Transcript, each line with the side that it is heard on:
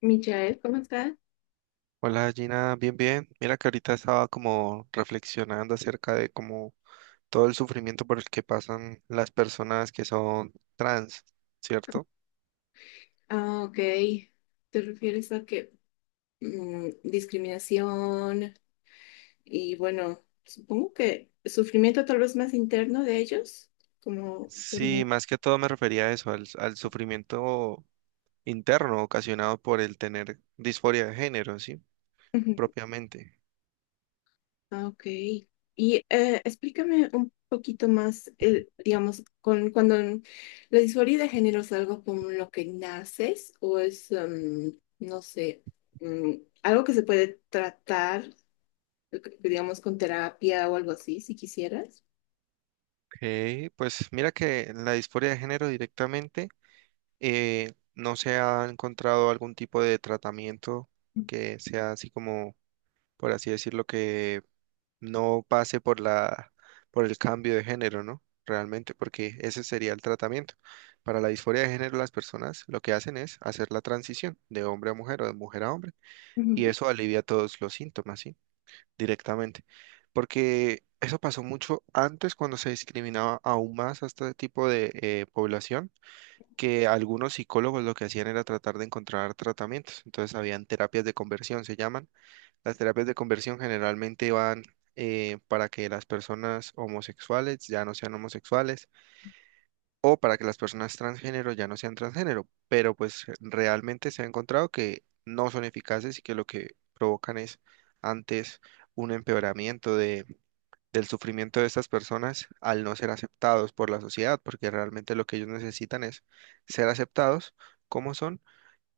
left: Michael, ¿cómo estás?
right: Hola Gina, bien, bien. Mira que ahorita estaba como reflexionando acerca de como todo el sufrimiento por el que pasan las personas que son trans, ¿cierto?
left: Ah, ok. ¿Te refieres a que discriminación y bueno, supongo que sufrimiento tal vez más interno de ellos? Como,
right: Sí,
left: como-
right: más que todo me refería a eso, al sufrimiento interno ocasionado por el tener disforia de género, ¿sí?
left: Ujú.
right: Propiamente.
left: Ah, ok. Y explícame un poquito más, digamos, cuando la disforia de género es algo con lo que naces o es, no sé, algo que se puede tratar, digamos, con terapia o algo así, si quisieras.
right: Ok, pues mira que la disforia de género directamente no se ha encontrado algún tipo de tratamiento que sea así como, por así decirlo, que no pase por la, por el cambio de género, ¿no? Realmente, porque ese sería el tratamiento. Para la disforia de género, las personas lo que hacen es hacer la transición de hombre a mujer o de mujer a hombre, y
left: Ujú.
right: eso alivia todos los síntomas, ¿sí? Directamente. Porque eso pasó mucho antes cuando se discriminaba aún más a este tipo de población, que algunos psicólogos lo que hacían era tratar de encontrar tratamientos. Entonces, habían terapias de conversión, se llaman las terapias de conversión generalmente van para que las personas homosexuales ya no sean homosexuales o para que las personas transgénero ya no sean transgénero, pero pues realmente se ha encontrado que no son eficaces y que lo que provocan es antes un empeoramiento de, del sufrimiento de estas personas al no ser aceptados por la sociedad, porque realmente lo que ellos necesitan es ser aceptados como son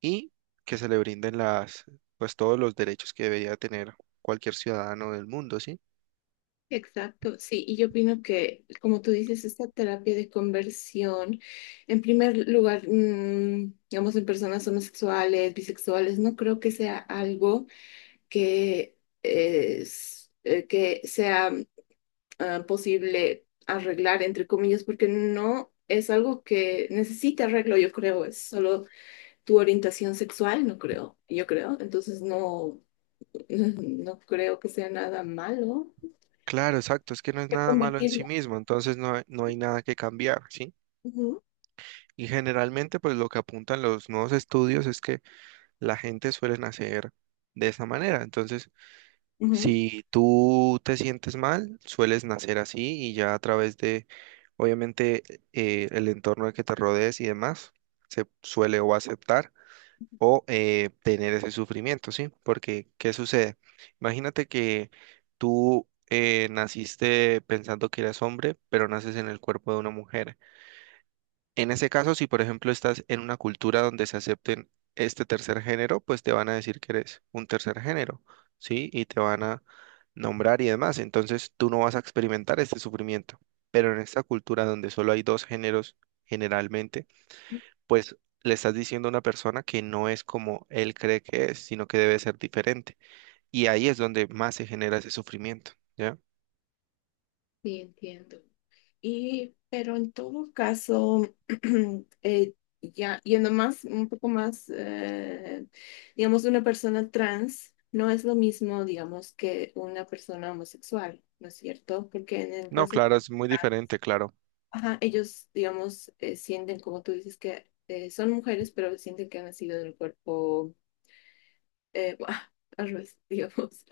right: y que se le brinden las, pues todos los derechos que debería tener cualquier ciudadano del mundo, ¿sí?
left: Exacto, sí, y yo opino que, como tú dices, esta terapia de conversión, en primer lugar, digamos, en personas homosexuales, bisexuales, no creo que sea algo que, que sea posible arreglar, entre comillas, porque no es algo que necesite arreglo, yo creo, es solo tu orientación sexual, no creo, yo creo, entonces no, no creo que sea nada malo
right: Claro, exacto, es que no es nada malo en sí
left: convertirlo.
right: mismo, entonces no, no hay nada que cambiar, ¿sí? Y generalmente, pues lo que apuntan los nuevos estudios es que la gente suele nacer de esa manera. Entonces,
left: Ujú.
right: si tú te sientes mal, sueles nacer así y ya a través de, obviamente, el entorno al que te rodees y demás, se suele o aceptar o tener ese sufrimiento, ¿sí? Porque, ¿qué sucede? Imagínate que tú naciste pensando que eras hombre, pero naces en el cuerpo de una mujer. En ese caso, si por ejemplo estás en una cultura donde se acepten este tercer género, pues te van a decir que eres un tercer género, ¿sí? Y te van a nombrar y demás. Entonces, tú no vas a experimentar este sufrimiento. Pero en esta cultura donde solo hay dos géneros generalmente, pues le estás diciendo a una persona que no es como él cree que es, sino que debe ser diferente. Y ahí es donde más se genera ese sufrimiento, ¿ya?
left: Sí, entiendo. Y, pero en todo caso, eh, ya yendo más, un poco más, digamos, una persona trans no es lo mismo, digamos, que una persona homosexual, ¿no es cierto? Porque en el
right: No,
left: caso,
right: claro, es muy diferente, claro.
left: ajá, ellos, digamos, sienten, como tú dices, que son mujeres, pero sienten que han nacido del cuerpo, eh, al revés, digamos.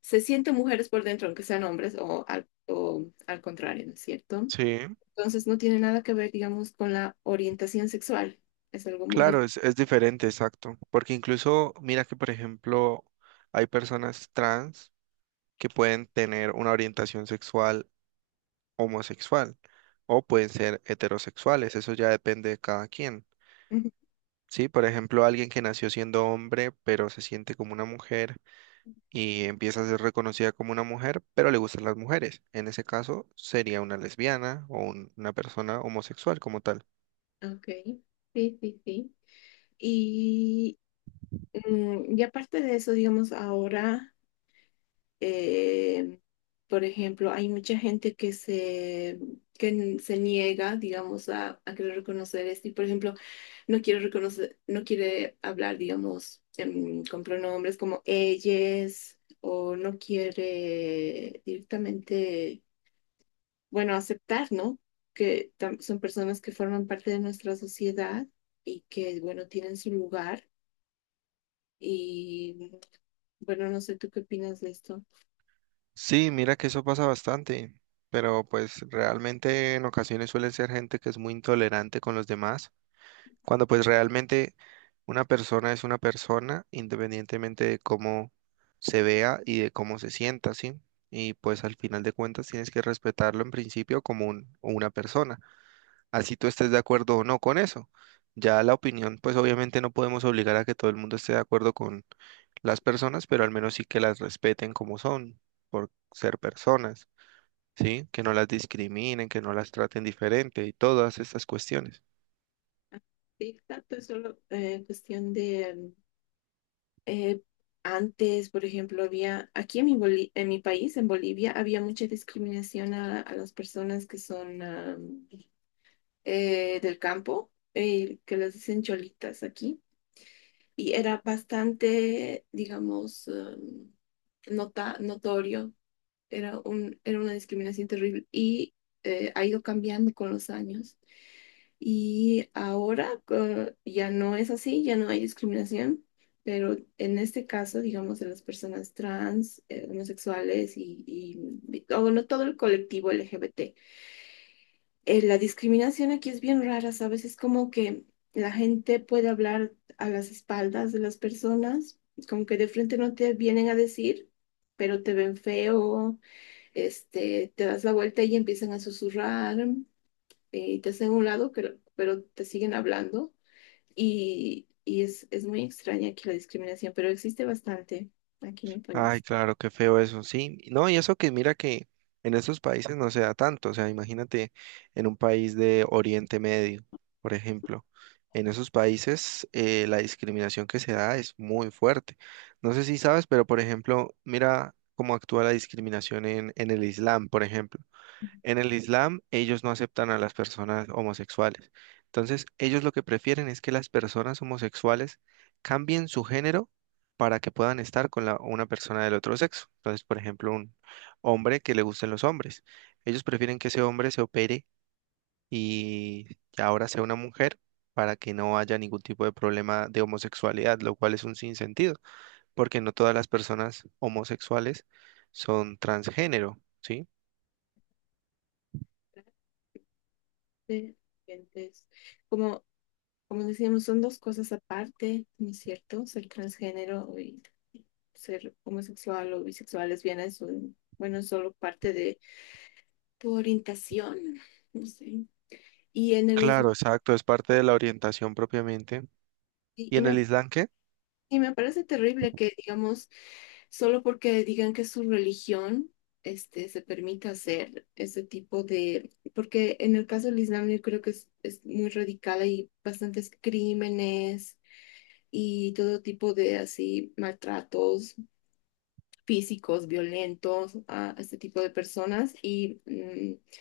left: Se sienten mujeres por dentro, aunque sean hombres, o o al contrario, ¿no es cierto?
right: Sí,
left: Entonces no tiene nada que ver, digamos, con la orientación sexual. Es algo muy
right: claro,
left: diferente.
right: es diferente, exacto. Porque incluso, mira que, por ejemplo, hay personas trans que pueden tener una orientación sexual homosexual o pueden ser heterosexuales, eso ya depende de cada quien.
left: Ujú.
right: Sí, por ejemplo, alguien que nació siendo hombre, pero se siente como una mujer y empieza a ser reconocida como una mujer, pero le gustan las mujeres. En ese caso, sería una lesbiana o una persona homosexual como tal.
left: Ok, sí, sí, sí. Y, y aparte de eso, digamos, ahora, eh, por ejemplo, hay mucha gente se niega, digamos, a querer reconocer esto. Y, por ejemplo, no quiere reconocer, no quiere hablar, digamos, con pronombres como ellas, o no quiere directamente bueno, aceptar, ¿no? Que son personas que forman parte de nuestra sociedad y que, bueno, tienen su lugar. Y bueno, no sé tú qué opinas de esto.
right: Sí, mira que eso pasa bastante, pero pues realmente en ocasiones suele ser gente que es muy intolerante con los demás, cuando pues realmente una persona es una persona independientemente de cómo se vea y de cómo se sienta, ¿sí? Y pues al final de cuentas tienes que respetarlo en principio como una persona. Así tú estés de acuerdo o no con eso. Ya la opinión, pues obviamente no podemos obligar a que todo el mundo esté de acuerdo con las personas, pero al menos sí que las respeten como son, por ser personas, ¿sí? Que no las discriminen, que no las traten diferente y todas estas cuestiones.
left: Sí, tanto es solo cuestión de eh, antes, por ejemplo, había aquí en en mi país, en Bolivia, había mucha discriminación a las personas que son del campo, que les dicen cholitas aquí. Y era bastante, digamos, notorio, era era una discriminación terrible y ha ido cambiando con los años. Y ya no es así, ya no hay discriminación, pero en este caso, digamos, de las personas trans, homosexuales o bueno, todo el colectivo LGBT, la discriminación aquí es bien rara, ¿sabes? Es como que la gente puede hablar a las espaldas de las personas, como que de frente no te vienen a decir, pero te ven feo, este, te das la vuelta y empiezan a susurrar, y te hacen a un lado, pero te siguen hablando y es muy extraña aquí la discriminación, pero existe bastante aquí en el
right: Ay,
left: país.
right: claro, qué feo eso, sí. No, y eso que mira que en esos países no se da tanto, o sea, imagínate en un país de Oriente Medio, por ejemplo, en esos países la discriminación que se da es muy fuerte. No sé si sabes, pero por ejemplo, mira cómo actúa la discriminación en el Islam, por ejemplo. En el Islam, ellos no aceptan a las personas homosexuales. Entonces, ellos lo que prefieren es que las personas homosexuales cambien su género para que puedan estar con una persona del otro sexo. Entonces, por ejemplo, un hombre que le gusten los hombres. Ellos prefieren que ese hombre se opere y ahora sea una mujer para que no haya ningún tipo de problema de homosexualidad, lo cual es un sinsentido, porque no todas las personas homosexuales son transgénero, ¿sí?
left: De- gente, es Como Como decíamos, son dos cosas aparte, ¿no es cierto? Ser transgénero y ser homosexual o bisexual, lesbiana es bueno, es solo parte de tu orientación, no sé. Y en el Islam,
right: Claro, exacto, es parte de la orientación propiamente.
left: y,
right: ¿Y
left: y
right: en el
left: me,
right: Islam qué?
left: y me parece terrible que, digamos, solo porque digan que es su religión, este, se permita hacer ese tipo de, porque en el caso del Islam yo creo que es muy radical, hay bastantes crímenes y todo tipo de así maltratos físicos violentos a este tipo de personas y mm,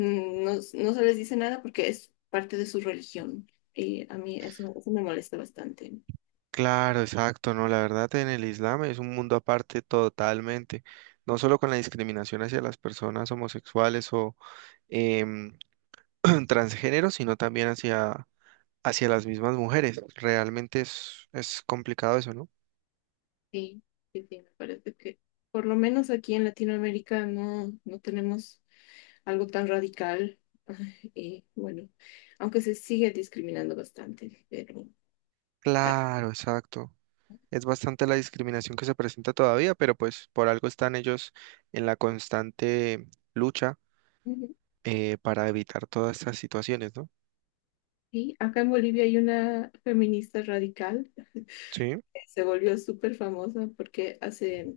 left: mm, no, no se les dice nada porque es parte de su religión. Y a mí eso me molesta bastante.
right: Claro, exacto, no, la verdad en el Islam es un mundo aparte totalmente, no solo con la discriminación hacia las personas homosexuales o em, transgénero, sino también hacia, hacia las mismas mujeres. Realmente es complicado eso, ¿no?
left: Sí, sí, sí, me parece que por lo menos aquí en Latinoamérica no, no tenemos algo tan radical. Y bueno, aunque se sigue discriminando bastante, pero... Ah,
right: Claro, exacto. Es bastante la discriminación que se presenta todavía, pero pues por algo están ellos en la constante lucha
left: ujú.
right: para evitar todas estas situaciones, ¿no?
left: Sí, acá en Bolivia hay una feminista radical,
right: Sí,
left: se volvió súper famosa porque hace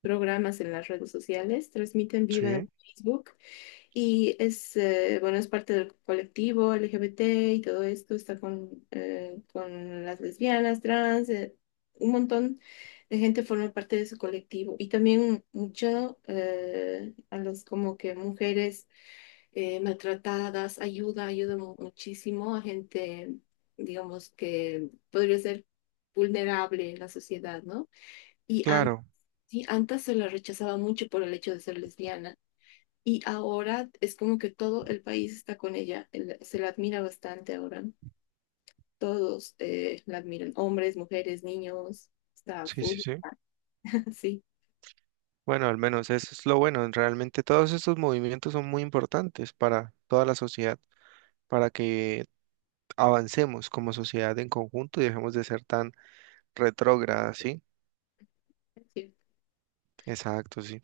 left: programas en las redes sociales, transmite en vivo
right: sí,
left: en Facebook y es, bueno, es parte del colectivo LGBT y todo esto, está con las lesbianas, trans, un montón de gente forma parte de su colectivo y también mucho a los como que mujeres maltratadas, ayuda, muchísimo a gente, digamos, que podría ser vulnerable en la sociedad, ¿no? Y antes,
right: claro,
left: sí, antes se la rechazaba mucho por el hecho de ser lesbiana y ahora es como que todo el país está con ella, se la admira bastante ahora. Todos la admiran, hombres, mujeres, niños, está
right: sí, sí,
left: full,
right: sí.
left: sí.
right: Bueno, al menos eso es lo bueno. Realmente todos estos movimientos son muy importantes para toda la sociedad, para que avancemos como sociedad en conjunto y dejemos de ser tan retrógradas, ¿sí?
left: Sí,
right: Exacto, sí.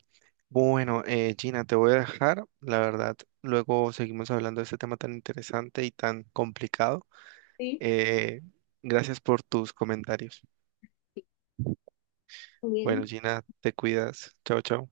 right: Bueno, Gina, te voy a dejar, la verdad. Luego seguimos hablando de este tema tan interesante y tan complicado.
left: sí,
right: Eh, gracias por tus comentarios.
left: muy
right: Bueno,
left: bien.
right: Gina, te cuidas. Chao, chao.